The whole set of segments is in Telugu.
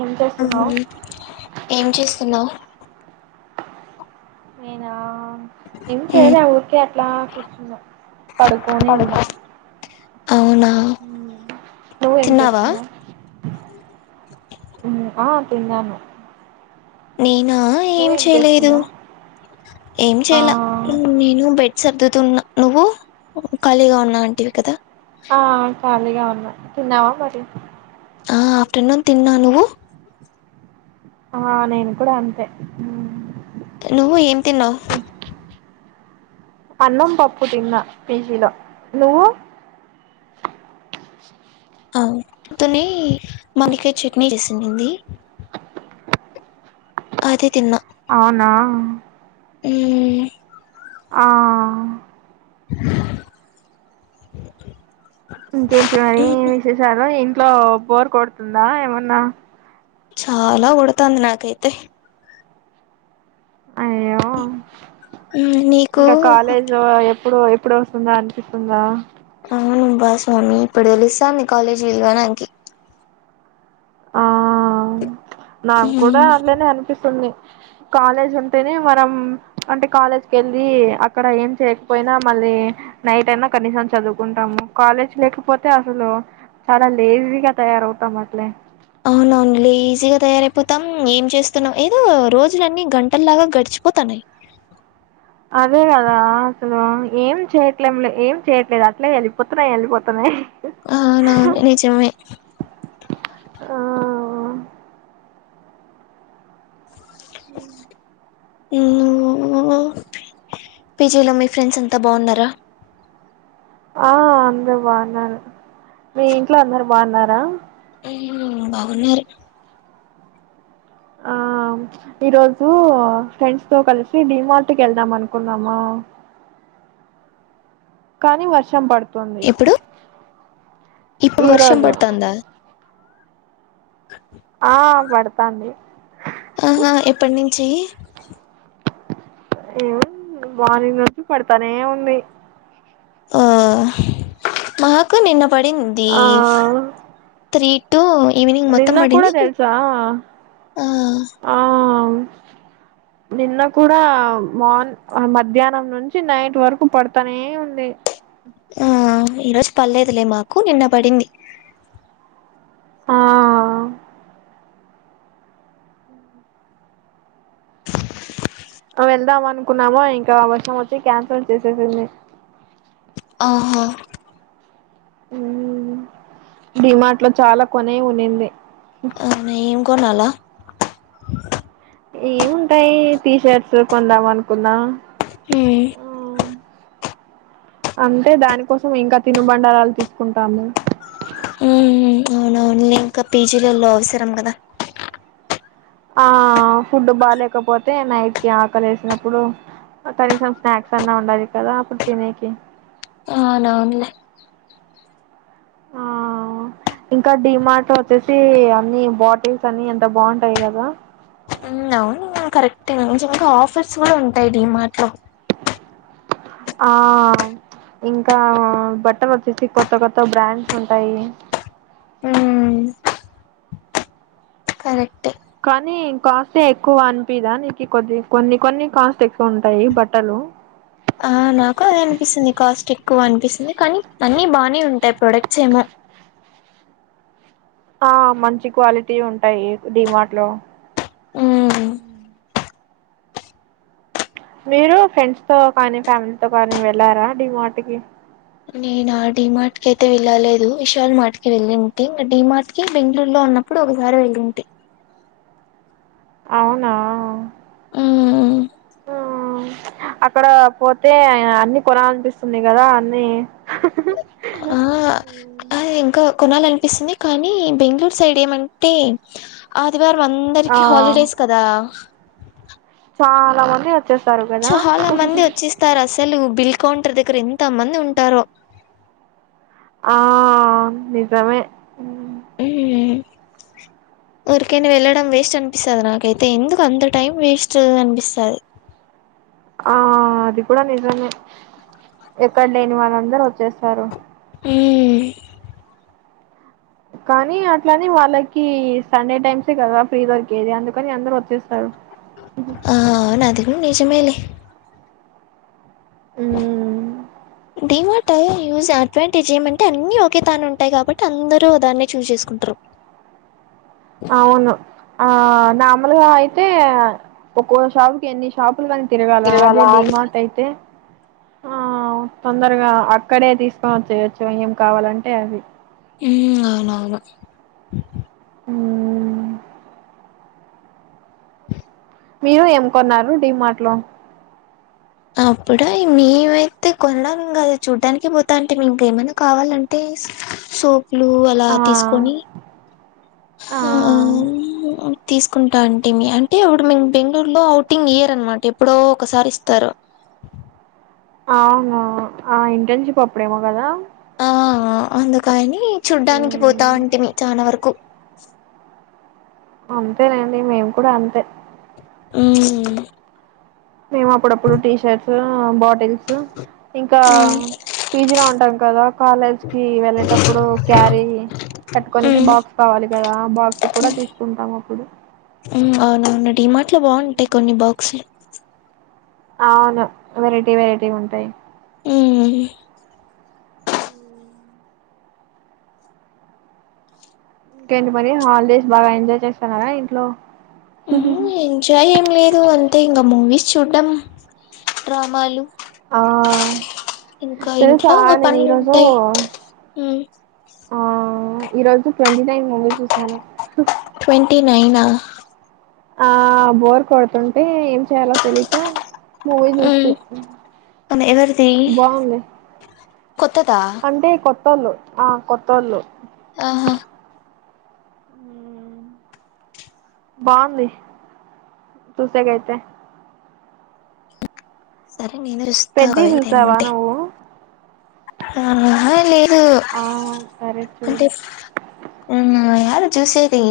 ఏం ఆ చేస్తున్నావు ఏం చేస్తున్నావు నేనా ఏం చేయాలి ఊరికే అట్లా కూర్చున్నా పడుకోని ఉన్నా అవునా ఉ నువ్వు తిన్నావా చేస్తున్నావు ఆ తిన్నాను నేనా ఏం నువ్వేం చేయలేదు చేస్తున్నావ్ ఏం ఆ చేయ నేను బెడ్దు సా తున్నా నువ్వు ఖాళీగా ఉన్నావంటంటివి కదా ఆ ఖాళీగా ఉన్నాయి తిన్నావా మరి ఆ తిన్న తిన్నాన్నా నువ్వు ఆ నేను కూడా అంతే నువ్వు ఏం తిన్నావు అన్నం పప్పు తిన్న పీజీలో నువ్వు ఆ అతనే మనకి చట్నీ చేసింది అదే తిన్నా అవునా ఉ ఆ ఇంకేంటి మరి విశేషాలు ఇంట్లో బోర్ కొడుతుందా ఏమన్నా చాలా కొడుతుంది నాకైతే అయ్యో నీకు ఇంకా కాలేజ్ ఇప్పుడు ఎప్పుడ వస్తుందా అనిపిస్తుందా అవునుంభాస్వామి ఇప్పుడు తెలుస్తాంది కాలేజీ వెలువడానికి ఆ నాకు కూడా నాకి అళ్ళనే అనిపిస్తుంది కాలేజ్ ఉంటేనే మనం అంటే కాలేజ్కి వెళ్ళి అక్కడ ఏం చేయకపోయినా మళ్ళీ అ నైట్ అయినా కనీసం చదువుకుంటాము కాలేజ్ లేకపోతే అసలు చాలా లేజీగా తయారవుతాం అట్లే నన్లీ లేజిగా తయారైపోతాం ఏం చేస్తున్నావు ఏదో రోజులన్ని గంటలలాగా గడిచిపోతాన్నాయి అదే కదా అసలు ఏం చేయట్లేం ఏం చేయట్లేదు అట్లే వెళ్ళిపోతున్నాయి వెళ్ళిపోతున్నాయి అవును అవును నిజమే ఆ ఉ నువ్వు పీజీలో మీ ఫ్రెండ్స్ ఎంతా బాగున్నారా ఆ అందరు బాగున్నారు మీ ఇంట్లో అందరు బాగున్నారా బాగున్నారు ఆ ఈ రోజు ఫ్రెండ్స్ తో కలిసి డి మార్ట్ కు వెళ్దాం అనుకున్నామా కానీ వర్షం పడుతు కుంది ఎప్పుడు? ఇప్పుడు ఈ వర్షం రోజు పడతాందా? ఆ పడతాండి ఆహా ఎప్పటి నుంచి ఏమ మార్నింగ్ నుండి పడతానే ఉంది ఆ మాకు నిన్న పడింది ఆ త్రీ నిన్న కూడాడా తెల్సా ఆ! ఆ నిన్న కూడా మార్ మధ్యాహ్నం నుంచి నైట్ వరకు పడతానే ఉంది ఆ ఈరోోజు పర్లేదులే మాకు నిన్న పడింది ఆ వెళ్దాం అనుకున్నాము ఇంకా వర్షం వచ్చి క్యాన్సల్ చేసేసింది ఆఓహా ీమాార్ట్ లో చాలా కొనే ఉనింది అనా ఏం కొనాలా ఏముంటాయి టీ షర్ట్స్ కొందాం అనుకుందాం ఏ అంటే దానికోసం ఇంకా తినుబండారాలు తీసుకుంటాము హ్మ్. అవునవునులే ఇంకా పీజీలలో అవసరం కదా ఆ ఫుడ్ బాలేకపోతే నైట్కిి ఆకలి వసినప్పుడు కనీసం స్నాక్స్ అన్నా ఉండాలి కదా అప్పుడు తినేనికి అనవునులే ఆ ఇంకా డిమార్ట్ వచ్చేసి అన్ని బాటిల్స్ అన్ని ఎంత బాగుంటాయి కదా అవును కరెక్ట్ కొంచం ఇంకా ఆఫర్స్ కూడా ఉంటాయి ఈ మాటలో ఆ ఇంకా బట్టలు వచ్చేసి కొత్త కొత్త బ్రాండ్స్ ఉంటాయి మ్మ్ కరెక్ట్ కానీ కాస్ట్ే ఎక్కువ అనిపిదా నీకు కొద్ది కొన్ని కొన్ని కాస్ట్ ఎక్కువ ఉంటాయి బట్టలు ఆ నాకు అది అనిపిస్తుంది కాస్టిక్ ఎక్కువ అనిపిస్తుంది కానీ అన్నిీ బానే ఉంటాయి ప్రోడక్ట్స్ ఏమో ఆ మంచి క్వాలిటీ ఉంటాయి ీమాట్ లో మ్మ్ మీరు ఫ్రెండ్స్ తో కానీ ఫ్యామిలీతోో కానీ వెళ్ళారా ీ మాటికి నేను డడి మార్ట్ కి అయితే వెళ్ళాలేదు విశల్ మార్ట్ కి వెళ్ళింటి డడి మార్ట్ కి బెంగళూరులో ఉన్నా న్నప్పుడు ఒకసారి వెళ్ళంటే అవునా ఆ అక్కడ పోతే అన్ని కొనాలనిపిస్తుంది కదా అన్నిీ ఆ ఆ ఇంకా కొనాలనిపిస్తుంది కానీ బెంగళూరు సైడ్ ఏమంటే ఆదివారం ఆ అందరికి హాలిడేస్ కదా చాలా మ చాలా మంది వచ్చిస్తారు అసలు బిల్ కౌంటర్ దగ్గర ఎంత మంది ఉంటారు ఆ నిజమే రికేని వెళ్ళడం వేస్ట్ అనిపిస్తుంది నాకైతే ఎందుకు అంత టైం వేస్ట్ అనిపిస్తుది ఆ అది కూడా నిజమే ఎక్కడ లేని వాళ్ళందరుూ వచ్చేస్తారు ఏ కానీ అట్లానే వాళ్ళకి సండే టైమ్సే కదా ఫ్రీ దొరికేది అందుకని అందరు వచ్చేస్తారు ఉ ఆ అవును అది నిజమేలే ఉమ్ దీవా టాయే యూజ్ అడ్వాంటేజ్ ఏమంటే అన్ని ఒకే తాను ఉంటాయి కాబట్టి అందరుూ దాన్నే చూజ్ చేసుకుంటారు అవును ఆ మామూలుగా అయితే ఒక్కో షాప్ కి ఎన్ని షాప్ లని తిరగల అదే డి తిరగలాడి మార్ట్ అయితే ఆ తొందరగా అక్కడే తీసుకొని వచ్చయచ్చు ఏం కావాలంటే అవి మ్మ్ అవున అవును ఉమ్ మీరు ఏం కొన్నారు డిమాట్లో అప్పుడు మేమైతే కొనం ఇంకా అది చూడ్డానికి పోతా అంటే ఇంక ఏమైనా కావాలంటే సోపులు అలా ఆ తీసుకొని ఆ తీసుకుంటా అంటే అంటే ఇప్పుడు మేము బెంగళూరులో అఔటింగ్ ఇయర్ అనమాట ఎప్పుడో ఒకసారి ఇస్తారు అవునా ఆ ఇంటర్న్షిప్ అప్పుడేమో కదా ఆ అందుకని చూడ్డానికి పోతా ఉమ్ ఉంటిేమి చాన వరకు అంతేనండి మేము కూడా అంతే మ్మ్ మేము అప్పుడప్పుడు టీ షర్ట్స్ బాటిల్స్ ఇంకా ఉమ్ పీజీలో ఉంటాం కదా కాలేజ్ కి వెళ్ళేటప్పుడు క్యారీ పెట్టుకోనికి ఉమ్ బాక్స్ కావాలి కదా ఆ బాక్స్ కూడా తీసుకుంటాం అప్పుడు అవునవును డి మాట్లో బాగుంటాయి కొన్ని బాక్సులు అవును వెరైటీ వెరైటీ ఉంటాయి మ్మ్ ఇంకేంటి మరి హాలిడేస్ బాగా ఎంజాయ్ చేస్తన్నారా ఇంట్లో ఎంజాయ్ ఏం లేదు అంటే ఇంకా మూవీస్ చూడ్ం డ్రామాలు ఆ ఇంకా ఇంట్లో తెలుసా ఇంగ నేన్ పనులు ఈరోజు ఉంటాయి ఉమ్ ఆ ఈరోోజు ట్వంటీ నైన్ మూవీ చూసాను టీ నైనా ఆ బోర్ కొడుతుంటే ఏం చేయాలో తెలియక మవ నూస్తే ఉమ్ బావుంది కొత్తద కొత్తలు ఆ కొత్తళు ఆహా మ్మ్ బాగుంది చూసాకైతే సరే నేను చూస్తా పెద్ద చూసావా నువ్వు అ లేదు ఆ సరే చూడు అంటే ఉహుమ్ అది చూసేది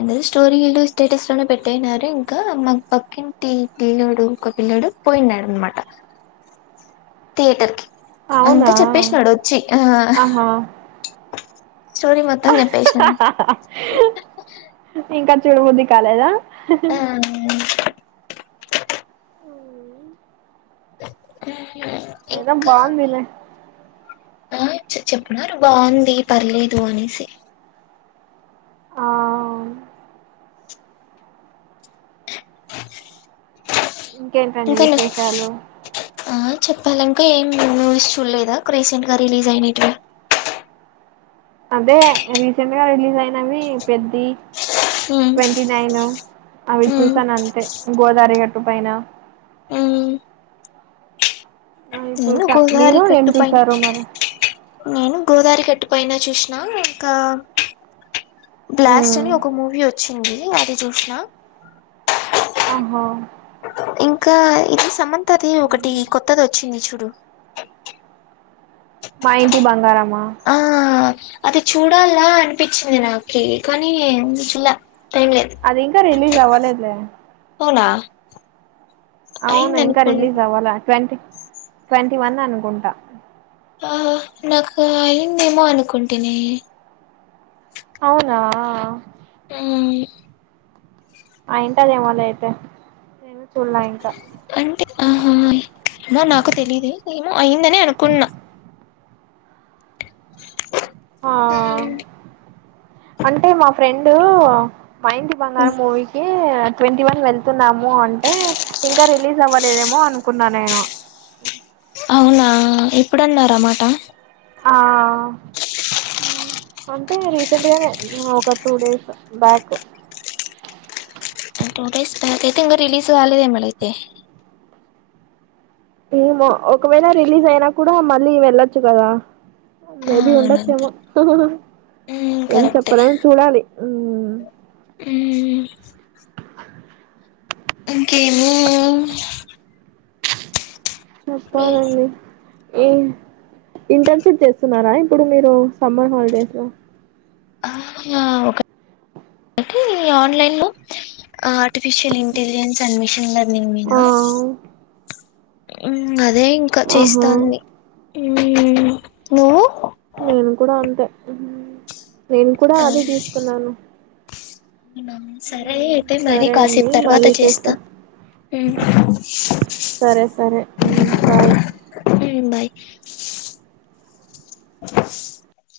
అందరు స్టోరీలు స్టేటస్ లోనే పెట్టేనారు ఇంకా మాకు పక్కింటి దినోడు ఒకపిల్లోడు పోయినాడాన్నమాట థియేటర్ కి అవునా అంతా చెప్పేసినాడు వచ్చి ఆ ఆహా స్టోరీ మొత్తం చెప్పేసినాడు ఇంకా చూడుబుద్దిి కాలేదా ఆ అ అయినా బావుందిలే ఆ చెప్న్నారు బాగుంది పర్లేదు అనేసి ఆ ఆ ఇంకేంటండి విశేషాలు ఆ చెప్పాలి ఇంకా ఏం మూవీస్ చూడలేదా రీసెంట్ గా రిలీజ్ అయినటివి అదే రీసెంట్ గా రిలీజ్ అయినవి పెది ట్వంటీ నైన్ అవి చూసాను అంతే గోదావరి గట్టు పైన అవి నేను చూసా గోదావరి మీరు ఏం కట్టు పై చూసారు మరి నేను గోదావరి గట్టు పోయినా చూసిన ఇంగా బ్లాస్ట్ మ్మ్ అని ఒక మూ వచ్చింది అది చూసిన ఆహ ఇంకా ఇది సమంతాది ఒకటి కొత్తది వచ్చింది చూడు మా ఇంటి బంగారమా ఆ అది చూడాలా అనిపించింది నాకి కానీ చుల అది ఇంకా రిలీజ్ అవ్వలేదులే అవునా అవును అయింది ఇంకా అనుకోండి రిలీజ్ అవ్వాలా ట్వంటీ ట్వంటీ వన్ అనుకుంటా ఆ నాకు అయ్యిందేమో అనుకుంటిని అవునా ఉమ్ అయ్యుంటాది ఏమోలే అయితే చూడలే ఇంకా అంటే ఆహా ఏమో నాకు తెలీదే అయ్యిందనే అనుకున్నా ఆహా అంటే మా ఫ్రెండు మా ఇంటి బంగారం ఉమ్, మూవీకి ట్వంటీ వన్ వెళ్తున్నాము అంటే ఇంకా రిలీజ్ అవ్వలేదేమో అనుకున్నా నేను ఎప్పుడన్నారు ఆ మాట ఆ అంటే రీసెంట్ గానే ఒక two days back two days back అయితే ఇంగా రిలీజ్ కాలేదేమో లే అయితే ఏమో ఒకవేళ రిలీజ్ అయినా కూడా మళ్ళీ వెళ్ళొచ్చు కదా ఆ మేబి అవునంతే ఉండొచ్చేమో ఉమ్ ఏం చెప్పలేం చూడాలి ఉ ఇంకేమో చెప్పాలండి ఏం ఇంటర్న్షిప్ చేస్తున్నారా ఇప్పుడు మీరు సమ్మర్ హాలిడేస్ లో ఆ ఒకటి ఆన్లైన్ లో ఆర్టిఫిషియల్ ఇంటెలిజెన్స్ అడ్మిషన్ ఆ మీనా అదే ఇంకా ఆహా చేస్తాంది నువ్వు నేను కూడా అంతే నేను కూడా అదే తీసుకున్నాను అవునా సరే అయితే మరి సరే కాసేపు అండి తర్వాత మళ్ళీ చేస్తా ఉమ్ సరే సరే బాయ్ బాయ్